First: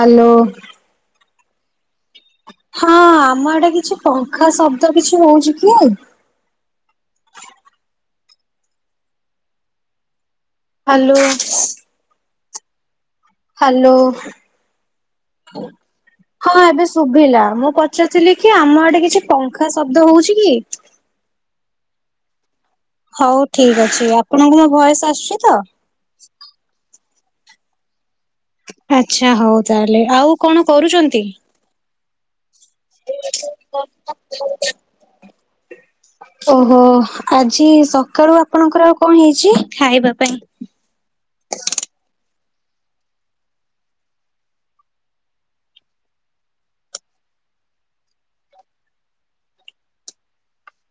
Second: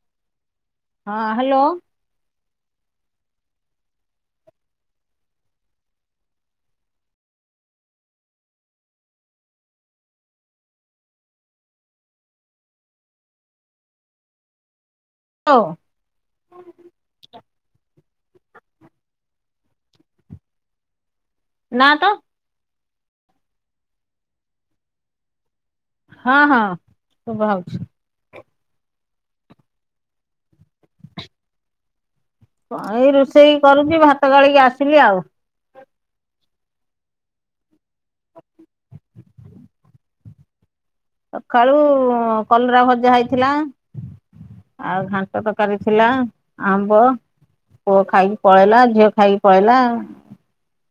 Hello. ହଁ hello. ହଁ ଆମ ଆଡେ କିଛି ପଙ୍ଖା ଶବ୍ଦ କିଛି ହଉଛି କି? ହ୍ଯାଲୋ। ହ୍ୟାଲୋ। ଓ ହଁ ଏବେ ଶୁଭିଲା ମୁଁ ପଚାରୁଥିଲି କି ଆମ ଆଡେ କିଛି ପଙ୍ଖା ଶବ୍ଦ ହଉଛି କି? ନା ତ। ହଉ ଠିକ ଅଛି ଆପଣଙ୍କୁ ମୋ ଭଏୟସ ଆସୁଛି ତ? ହଁ ହଁ ଶୁଭା ହଉଛି। ଆଛା ହଉ ତା ହେଲେ ଆଉ କଣ କରୁଛନ୍ତି? କଣ ଏଇ ରୋଷେଇ କରୁଛି ଭାତ ଗାଳିକି ଆସିଲି ଆଉ। ଓହୋ ଆଜି ସକାଳୁ ଆପଣଙ୍କର ଆଉ କଣ ହେଇଛି ଖାଇବା ପାଇଁ? ସକାଳୁ କଲରା ଭଜା ହେଇଥିଲା। ଆଉ ଘାଣ୍ଟ ତରକାରି ଥିଲା ଆମ୍ବ। ପୁଅ ଖାଇକି ପଳେଇଲା ଝିଅ ଖାଇକି ପଳେଇଲା।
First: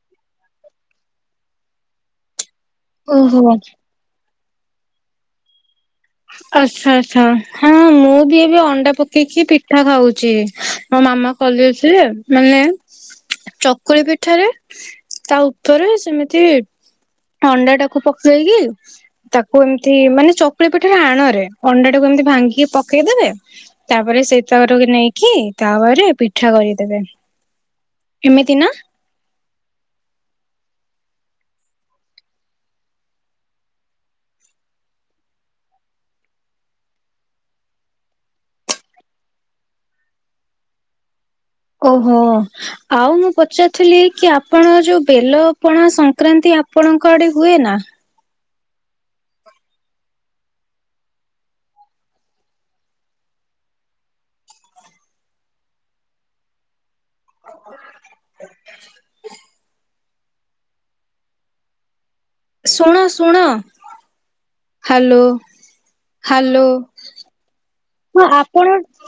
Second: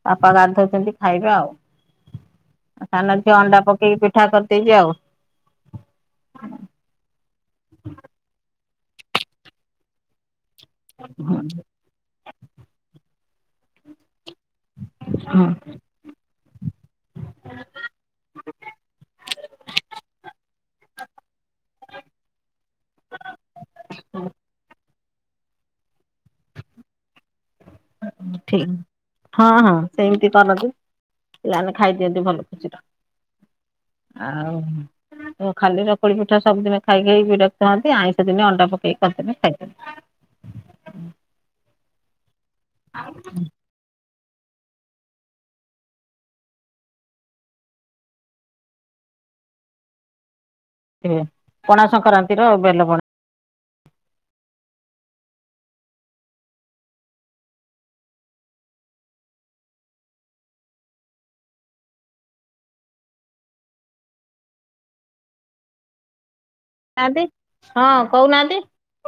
ବାପା ଗାଧୋଉଛନ୍ତି ଖାଇବେ ଆଉ। ସାନ ଝିଅ ଓହୋ। ଅଣ୍ଡା ପକେଇକି ପିଠା କରିଦେଇଚି ଆଉ। ଆଚ୍ଛା ଆଚ୍ଛା ହଁ ମୁଁ ବି ଏବେ ଅଣ୍ଡା ପକେଇକି ପିଠା ଖାଉଛି। ମୋ ମାମା ହଁ କଲେ ସିଏ ମାନେ ଚକୁଳି ପିଠାରେ ତା ଉପରେ ସେମିତି ଅଣ୍ଡା ଟାକୁ ପକେଇକି ତାକୁ ଏମିତି ମାନେ ଚକୁଳି ପି ଠାର ଆଣ ରେ ଅଣ୍ଡା ଟାକୁ ଏମିତି ଭାଙ୍ଗିକି ପକେଇଦେବେ। ତାପରେ ସେ ତରୁକୁ ନେଇକି ତାପରେ ପିଠା କରିଦେବେ। ଏମିତି ଠିକ ନା? ହଁ ହଁ ସେମିତି କରନ୍ତି, ପିଲାମାନେ ଖାଇଦିଅନ୍ତି ଭଲ ଖୁସି ର। ଆଉ ତ ଖାଲି ଚକୁଳି ପିଠା ସବୁଦିନ ଖାଇଖାଇ ବିରକ୍ତ ହୁଅନ୍ତି ଆଇଁଷ ଦିନେ ଅଣ୍ଡା ପକେଇକି କରଦେଲେ ଖାଇଦେଲେ। ଓହୋ, ଆଉ ମୁଁ ପଚାର ଥିଲି କି ଆପଣ ଯୋଉ ବେଲ ପଣା ସଂକ୍ରାନ୍ତି ଆପଣଙ୍କ ଆଡେ ହୁଏ ନା? ହୁଏ ପଣା ସଂକ୍ରାନ୍ତିର ବେଲ ପଣା। ଶୁଣ ଶୁଣ ହାଲୋ ହାଲୋ। ଆଣ୍ଟି ହଁ କଉନାହାନ୍ତି।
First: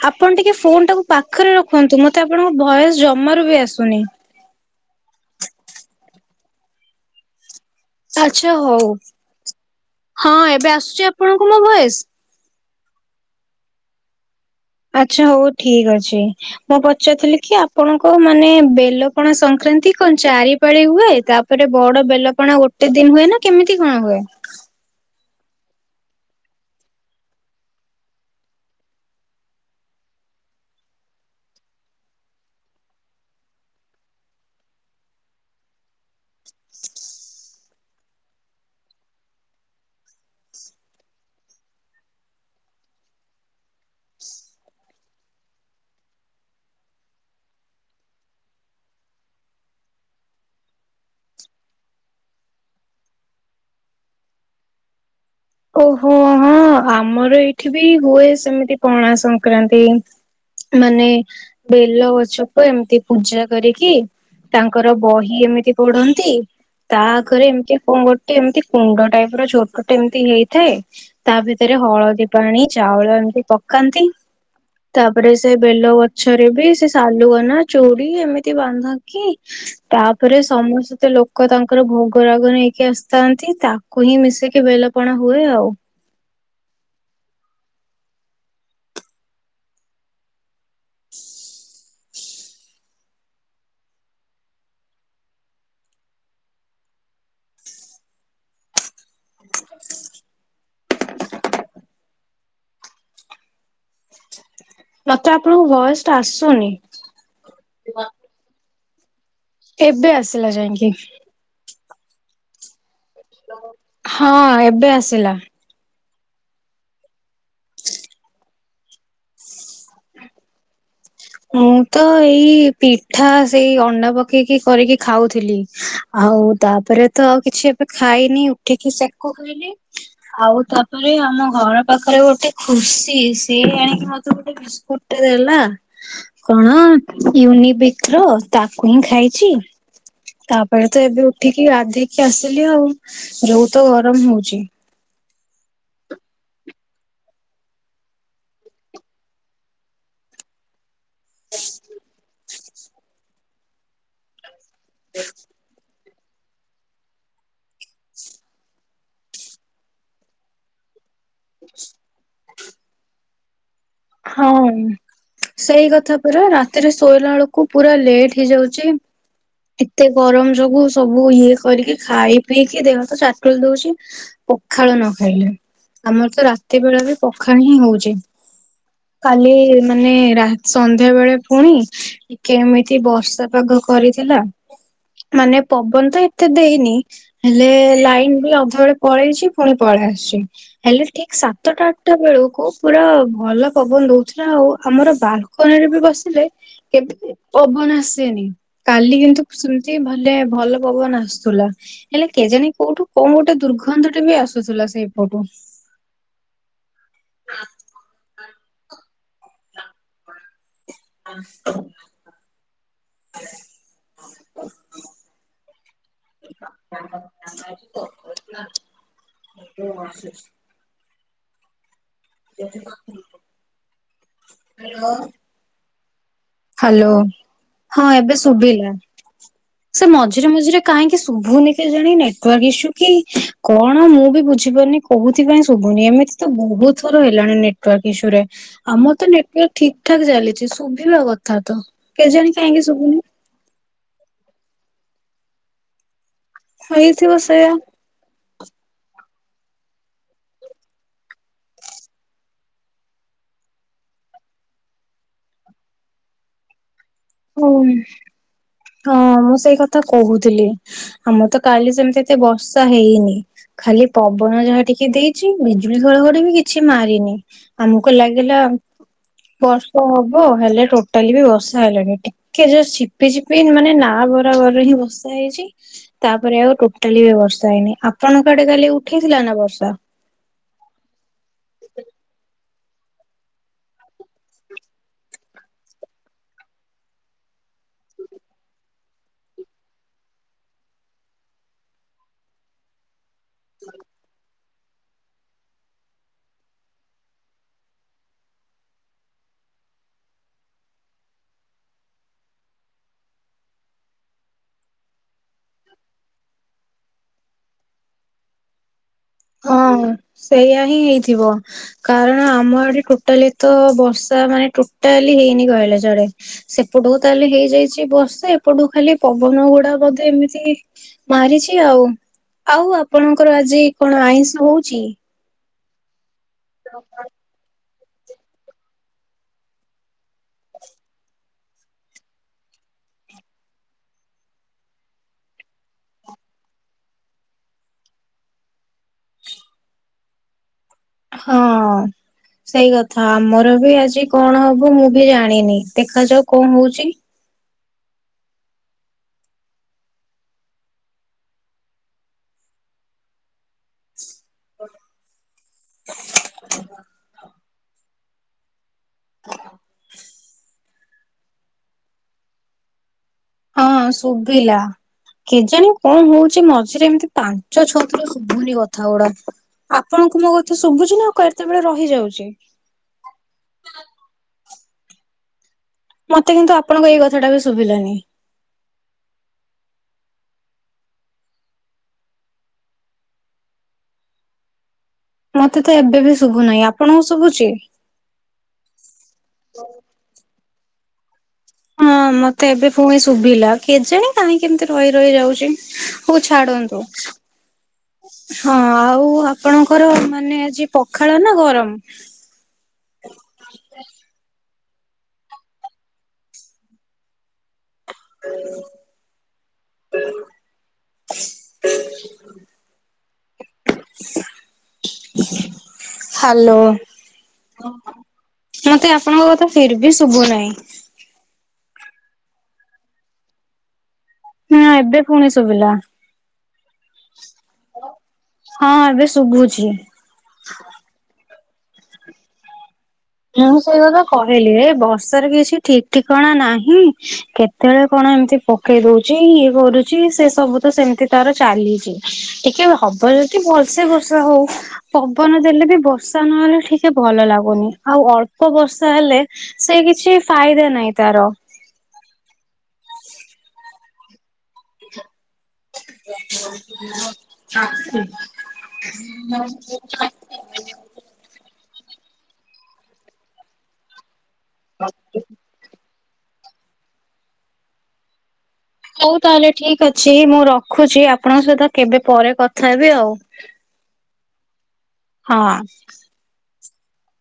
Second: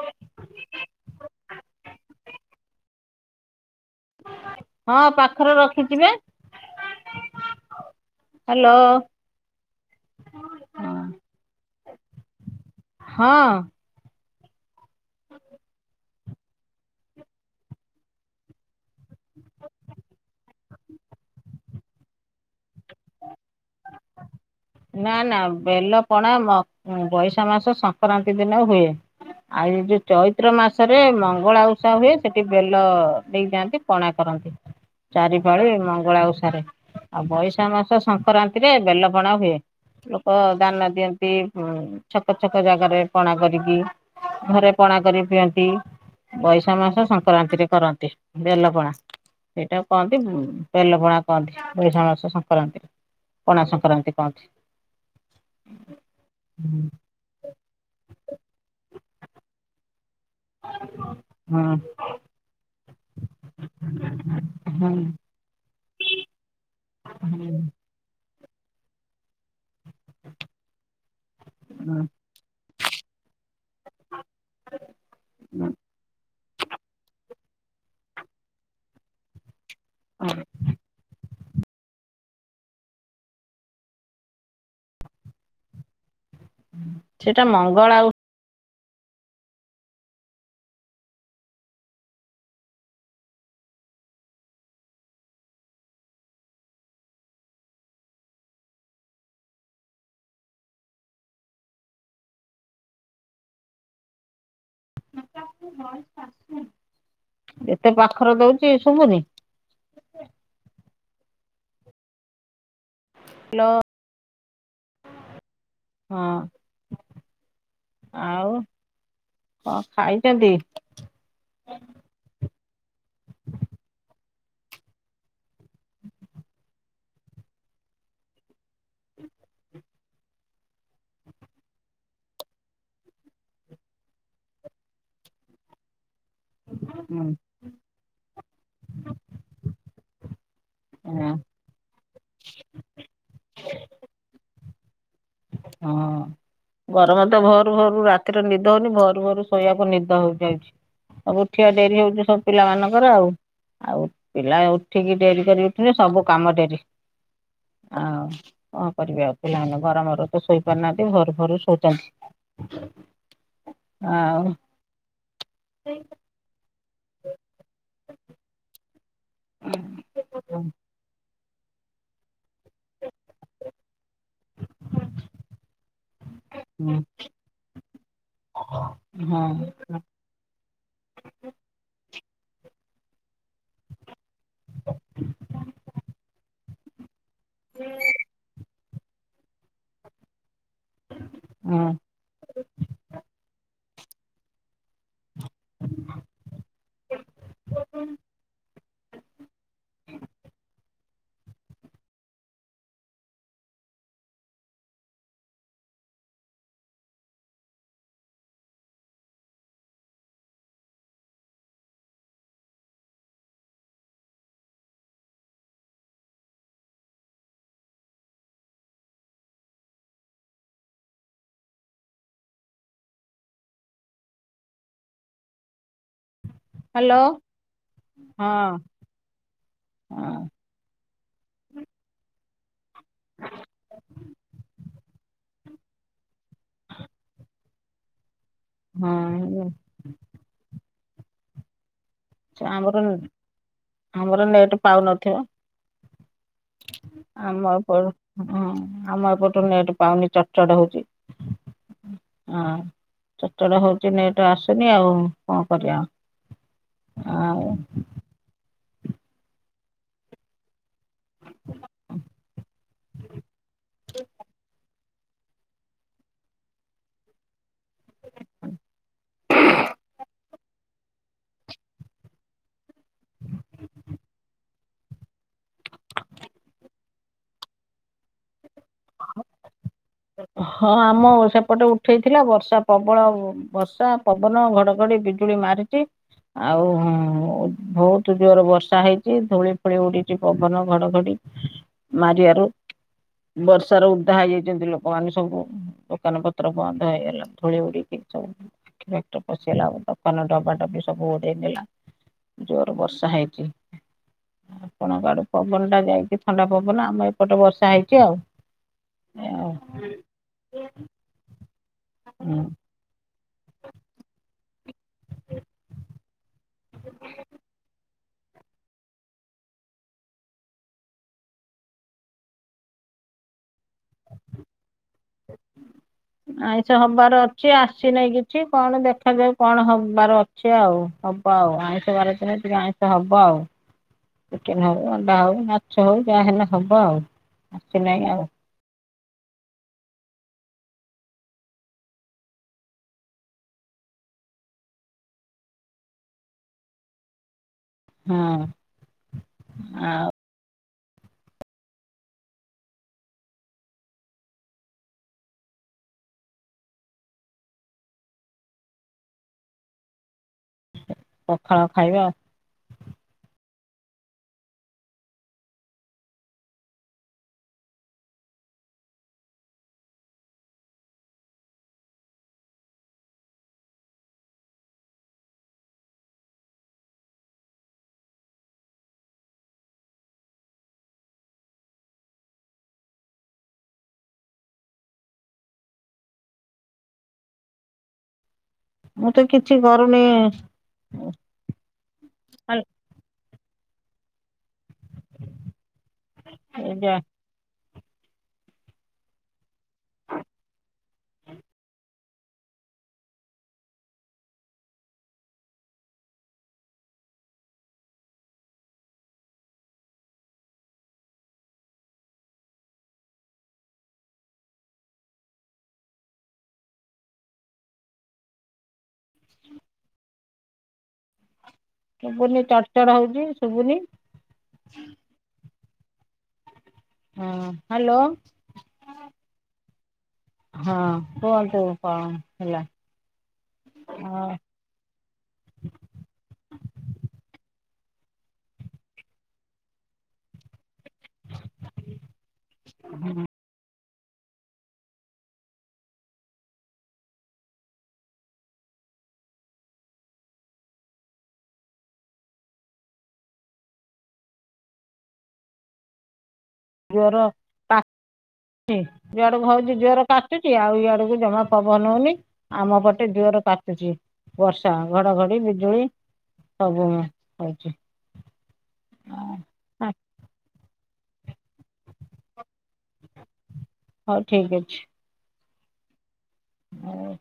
ଆପଣ ଟିକେ ଫୋନ୍ ଟାକୁ ପାଖରେ ରଖନ୍ତୁ ମୋତେ ଆପଣଙ୍କ ଭଏସ୍ ଜମାରୁ ବି ଆସୁନି। ହଁ ପାଖରେ ରଖିଛି ପା। ଆଚ୍ଛା ହଉ ହଁ ଏବେ ଆସୁଛି ଆପଣଙ୍କୁ ମୋ ଭଏସ୍। ହଁ। ଆଚ୍ଛା ହଉ ଠିକ ଅଛି। ମୁଁ ପଚାରଥିଲି କି ଆପଣଙ୍କ ମାନେ ବେଲପଣା ସଂକ୍ରାନ୍ତି କଣ ଚାରିପାଳି ହୁଏ? ତା ପରେ ବଡ ବେଲପଣା ଗୋଟେ ଦିନ ହୁଏ ନା କେମିତି କଣ ହୁଏ? ନା ନା ବେଲ ପଣା ମ-ଅଁ, ବୈଶାଖ ମାସ ସଂକ୍ରାନ୍ତି ଦିନ ହୁଏ। ଆଉ ଏ ଯୋଉ ଚୈତ୍ର ମାସରେ ମଙ୍ଗଳା ଓଷା ହୁଏ ସେଠି ବେଲ ଦେଇଯାଆନ୍ତି। ପଣା କରନ୍ତି। ଚାରିପାଳି ମଙ୍ଗଳା ଓଷାରେ। ଆଉ ବୈଶାଖ ମାସ ସଂକ୍ରାନ୍ତିରେ ବେଲପଣା ହୁଏ। ଲୋକ ଦାନ ଦିଅନ୍ତି ଉଁ, ଛକ ଛକ ଜାଗାରେ ପଣା କରିକି। ଘରେ ପଣା କରିକି ପିଅନ୍ତି। ବୈଶାଖ ମାସ ସଂକ୍ରାନ୍ତିରେ କରନ୍ତି ବେଲପଣା। ସେଇଟା କହନ୍ତି ଉଁ, ବେଲ ପଣା କହନ୍ତି ବୈଶାଣ ମାସ ସଂକ୍ରାନ୍ତିରେ। ପଣା ସଂକ୍ରାନ୍ତି କହନ୍ତି। ଓହୋ, ହଁ ଆମର ଏଇଠି ବି ହୁଏ ସେମିତି ପଣା ସଂକ୍ରାନ୍ତି। ମାନେ ହଁ ବେଲ ଗଛକୁ ଏମିତି ପୂଜା କରିକି ତାଙ୍କର ହଁ ବହି ଏମିତି ପୋଢନ୍ତି ତା ଆଗରେ ହଁ ଏମିତି କଣ ଗୋଟେ ଏମିତି କୁଣ୍ଡ ଟାଇପ୍ ର ଛୋଟ ଟେ ଏମ ତି ହେଇଥାଏ ତା ଭିତରେ ହଁ ହଳଦୀ ପାଣି ଚାଉଳ ଏମିତି ପକାନ୍ତି। ତାପରେ ସେ ବେଲ ଗଛରେ ବି ସେ ସାଲୁଗନା ଚୁଡି ଏମିତି ବାନ୍ଧକି। ହଁ ତାପରେ ସମସ୍ତେ ଲୋ କ ତାଙ୍କର ଭୋଗ ରାଗ ନେଇକି ଆସିଥାନ୍ତି ତାକୁ ହିଁ ମିଶିକି ବେଲପଣା ହୁଏ ଆଉ। ହୁଁ, ସେଇଟା ମଙ୍ଗଳା ଉ ସି। ମୋତେ ଆପଣଙ୍କ ଭଏସ୍ ଟା ଆସୁନି। ଏତେ ପାଖର ଦଉଚି ଶୁବୁନି? ଏବେ ଆସିଲା ଯାଇଁକି। ହଁ ହଁ ଏବେ ଆସିଲା। ହଁ। ଆଉ କଣ ଖାଇଛନ୍ତି? ମୁଁ ତ ଏଇ ପିଠା ସେଇ ଅଣ୍ଡା ପକେଇକି କରିକି ଖାଉଥିଲି। ଆଉ ତାପରେ ତ ଆଉ କିଛି ଏବେ ଖାଇନି। ଉଠିକି ସେକ ପିଇଲି। ଆଉ ତାପରେ ଆମ ଘର ପାଖରେ ଗୋଟେ ଖୁସି ସିଏ ଯାଇକି ମତେ ଗୋଟେ ଗୋଟେ ଦେଲା। କଣ? ହଁ ୟୁନିବିକ ର ତାକୁ ହିଁ ଖାଇଛି। ତାପରେ ତ ଏବେ ଉଠିକି ଗଧେଇକି ଆସିଲି ଆଉ। ଯୋଉ ତ ଗରମ ହଉଚି। ହଁ। ଗରମ ତ ଭରୁ ଭରୁ ରାତିରେ ନିଦ ହଉନି। ଭରୁ ଭରୁ ଶୋଇବାକୁ ନିଦ ହଉ ଯାଉଛି। ଉଠିବା ଡେରି ହଉଛି ସବୁ ପିଲାମାନାନଙ୍କର ଆଉ। ଆଉ ପିଲାଏ ଉଠିକି ଡେରି କରିକି ଉଠିଲେ ସବୁ କାମ ଡେରି ଆଉ କଣ କରିବି। ଆଉ ପିଲାମାନେ ଗରମରୁ ତ ଶୋଇ ପାରୁନାହାନ୍ତି। ଭରୁ ଭରୁ ଶୋଉଛନ୍ତି। ଆଉ ହଁ। ସେଇ କଥା ପୁରା ରାତିରେ ଶୋଇଲା ବେଳକୁ ପୁରା ଲେଟ ହେଇଯାଉଛି ଏତେ ଗରମ ହଁ ଯୋଗୁ ସବୁ ତାକୁ ଇଏ କରିକି। ଖାଇ ପିଇକି ଦେହ ତ ଚାଟୁଲି ଦଉଛି। ପଖାଳ ନ ଖାଇଲେ, ଆମର ତ ରାତି ବେଳେ ବି ପଖାଳ ହିଁ ହଉଛି। [unintelligible] କାଲି ହଁ ମାନେ ରା, ସନ୍ଧ୍ୟା ବେଳେ ପୁଣି କେମିତି ବର୍ଷା ପାଗ କରିଥିଲା। ମାନେ ପବନ ତ ଏତେ ଦେଇନି ହେଲେ ଲାଇନ ବି ଅଧ ବେଳେ ପଳେଇଛି, ପୁଣି ପଳେଇ ଆସିଛି। ହେଲେ ଠିକ୍ ସାତଟା ଟା ବେଳକୁ ପୁରା ଭଲ ପବନ ଦଉଥିଲା। ଆଉ ଆମର ବାଲ ବାଲକୁନିରେବି ବସିଲେ ଏ ପବନ ଆସିନି। କାଲି କିନ୍ତୁ ଶୁଣୁଛି ଭଲେ ଭଲ ପବନ ଆସୁଥିଲା। ହେଲେ କେଜାଣି କୋଉଠୁ କୋଉ ଗୋଟେ ଦୁର୍ଗନ୍ଧ ଟେ ବି ଆସୁଥିଲା ସେଇପଟୁ। [unintelligible] [unintelligible] ହ୍ୟାଲୋ। ହ୍ୟାଲୋ, ହଁ ଏବେ ଶୁଭିଲା। ସେ ମଝିରେ ଅ ମଝିରେ କାହିଁକି ଶୁଭୁନି କେଜାଣି ନେଟୱାର୍କ ଇସୁ କି କଣ ମୁଁ ବି ବୁଝିପାରୁନି। କୋଉଥିପାଇଁ ଶୁଭୁନି? ଏମିତି ତ ବହୁତ ଥର ହେଲାଣି ନେଟୱାର୍କ ଇସୁରେ? ଆମର ତ ହଁ ନେଟୱାର୍କ ଠିକ୍ ଠାକ୍ ଚାଲିଛି। ଶୁଭିବା କଥା ତ। କେଜାଣି ଆଚ୍ଛା କାହିଁକି ଆମର ଶୁଭୁନି ନୁହୁ। ଆମର ନେଟ୍ ପାଉନଥିବ? ହେଇଥିବ ସେଇଆ ଆମରପଡୁ। ହୁଁ ଆମ ଏପଠୁ ନେଟ, ପାଉନି ଚଡ଼ ଚଡ଼ ହଉଛି। ହଁ ଚଡ଼ ଚଡ଼ ହଉଛି ନେଟ ଆସୁନି। ଆଉ କଣ କରିବା? ହଁ। ହଉ। ହଁ। ମୁଁ ସେଇ କଥା କହୁଥିଲ। ଆମର ତ କାଲି ସେମିତି ଏତେ ବର୍ଷା ହେଇନି, ଖାଲି ପବନ ଯାହା ଟିକେ। କି ଦେଇଛି ବିଜୁଳି ଘଡଘଡ଼ି ବି କିଛି ମାରିନି ଆମକୁ ଲାଗିଲା? ବର୍ଷା ହବ। ହେଲେ ଟୋଟାଲି ବି ବର୍ଷା ହେଲାନି। ଟିକେ ଜଷ୍ଟ ଝିପିଝିପି ଏବେ ମାନେ ନା ବରାବରରେ ହିଁ ବର୍ଷା ହେଇଛି। ତାପରେ ଆଉ ଟୋଟାଲି ବି ବର୍ଷା ହେଇନି। ଆପଣଙ୍କ ଆଡେ କାଲି ଉଠେଇଥିଲା ନା ବର୍ଷା? ହଁ ଆମ ସେପଟେ ଉଠେଇଥିଲା। ବର୍ଷା ପ୍ରବଳ ବର୍ଷା ପବନ ଘଡଘଡି ବିଜୁ ଗୁଳି ମାରୁଛିି। ଆଉ ହଁ ବହୁତ ଜୋର ବର୍ଷା ହେଇଛି ଧୂଳି ଫୁଳି ଉଡିଛି ପବନ ଘଡଘଡି [inaudible] ମାରିବାରୁ ବର୍ଷାର ଓଦା ହେଇଯାଇଛନ୍ତି ଲୋକ ଗାନେ ସବୁ ଦୋକାନ ପତ୍ର ବନ୍ଦ ହେଇଗଲା ଧୂଳି ଉଡିକି ସବୁ ଟ ପଶେଇଲା ଦୋକାନ ଡବା ଡବି ସବୁ ଓଡେଇ ନେଲା ଜୋର ବର୍ଷା ହେଇଛି ଆପଣଙ୍କ ଆଡୁ ପବନ ଟା ଯାଇଛିି ଥଣ୍ଡା ପବନ ଆମ ଏପଟେ ବର୍ଷା ହେଇଛି ଆଉ। ଆଉ ହଁ ସେଇଆା ହିଁ ହେଇଥିବ କାରଣ ଆମ ହୁଁ ଆଡେ ଟୋ ଟାଲି ତ ବର୍ଷା ମାନେ ଟୋଟାଲି ହେଇନି କହିଲେ ଚଳେ ସେପଟୁ ତାହେଲେ ହେଇଯାଇଛି ବର୍ଷେ ଏପଟୁ ଖାଲି ପବନ ଗୁଡା ବୋଧେ ଏମିତି ମାରିଛି ଆଉ ଆଉ ଆପଣଙ୍କର ଆଜି କଣ ଆଇଁଷ ହଉଛି? ଆଇଁଷ ହବାର ଛି ଆସିନାହିଁ କିଛି କଣ ଦେଖାଯାଉ କଣ ହବାର ଅଛି ଆଉ ହବ ଆଉ ଆଇଁଷ ବାର ଦିନ ଟିକେ ଆଁ ହବ ଆଉ ଚିକେନ ହଉ ଅଣ୍ଡା ହଉ ମାଛ ହଉ ଯାହା ହେଲେ ହବ ଆଉ ଆସିନାହିଁ ଆଉ ହଁ ସେଇ କଥା ଆମର ବି ଆଜି କଣ ହବ ମୁଁ ବି ଜାଣିନି ଦେଖାଯାଉ କଣ ହଉଛି ହଁ ଆଉ ପଖାଳ ଖାଇବା ଆଉ ହଁ ଶୁଭିଲା କେଜାଣେ କଣ ହଉଛି ମଝିରେ ଏମିତି ପାଞ୍ଚ ଛତୁର ଶୁଭୁନି କଥା ଗୁଡା। ଆପଣଙ୍କୁ ମୋ କଥା ଶୁଭୁଛି ନା ଆଉ କେତେବେଳେ ରହିଯାଉଛି? ମତେ କିନ୍ତୁ ଆପଣଙ୍କ ଏଇ କଥାଟା ବି ଶୁଭିଲାନି ମତେ ତ ଏବେ ବି ଶୁଭୁନାହିଁ ଆପଣଙ୍କୁ ଶୁଭୁଛି? ମୁଁ ତ କିଛି କରୁନି ହଁ ମତେ ଏବେ ପୁଣି ଶୁଭିଲା କେଜାଣି କାହିଁ କେମିତି ରହି ରହି ଯାଉଛି ହଉ ଛାଡନ୍ତୁ ଯା ହଁ ଆଉ ଆପଣଙ୍କର ମାନେ ଆଜି ପଖାଳ ନା ଗରମ? [unintelligible] [unintelligible] ହ୍ୟାଲୋ ମତେ ଆପଣଙ୍କ କଥା ଫିର୍ଭି ଶୁଭୁ ନାହିଁ। ଶୁଭୁନି ଚଢ ଚଢ ହଉଛି ଶୁଭୁନି ହୁଁ ଏବେ ପୁଣି ଶୁଭିଲା ହଁ ହ୍ୟାଲୋ ହଁ ଏବେ ଶୁଭୁଛି। ହଁ କୁହନ୍ତୁ କଣ ହେଲା ମୁଁ ସେଇ କଥା ହଁ କହିଲି ବର୍ଷାରେ କିଛି ଠିକ ଠିକଣା ନାହିଁ କେତେବେଳେ କଣ ଏମିତି ପକେଇ ଦଉଛି ଇଏ କରୁଛି ସେ ସବୁ ତ ସେମତି ତାର ଚାଲିଛି ଟିକେ ହବ ଭଲସେ ବର୍ଷା ହଉ ପବନ ଦେଲେ ବି ବର୍ଷା ନହେଲେ ଟିକେ ଭଲ ଲାଗୁନି। ଆଉ ଅଳ୍ପ ବର୍ଷା ହେଲେ ସେ କିଛି ଫାଇଦା ନାହିଁ ତାର। ଜୋର [unintelligible] ଚୁଚି ଆଉ ଇଆଡକୁ ଜମା ପବନ ହଉନି ଆମ ପଟେ ଜୁର କାଚୁଛି। ବର୍ଷା ଘଡଘଡି ବିଜୁଳି ସବୁ ହଉଛି। ହଉ ତାହେଲେ ଠିକ ଅଛି ମୁଁ ରଖୁଛି। ଆପଣଙ୍କ ସହିତ କେବେ ପରେ କ ଥାବି ଆଉ। ହଉ ଠିକ ହଁ। ହଁ।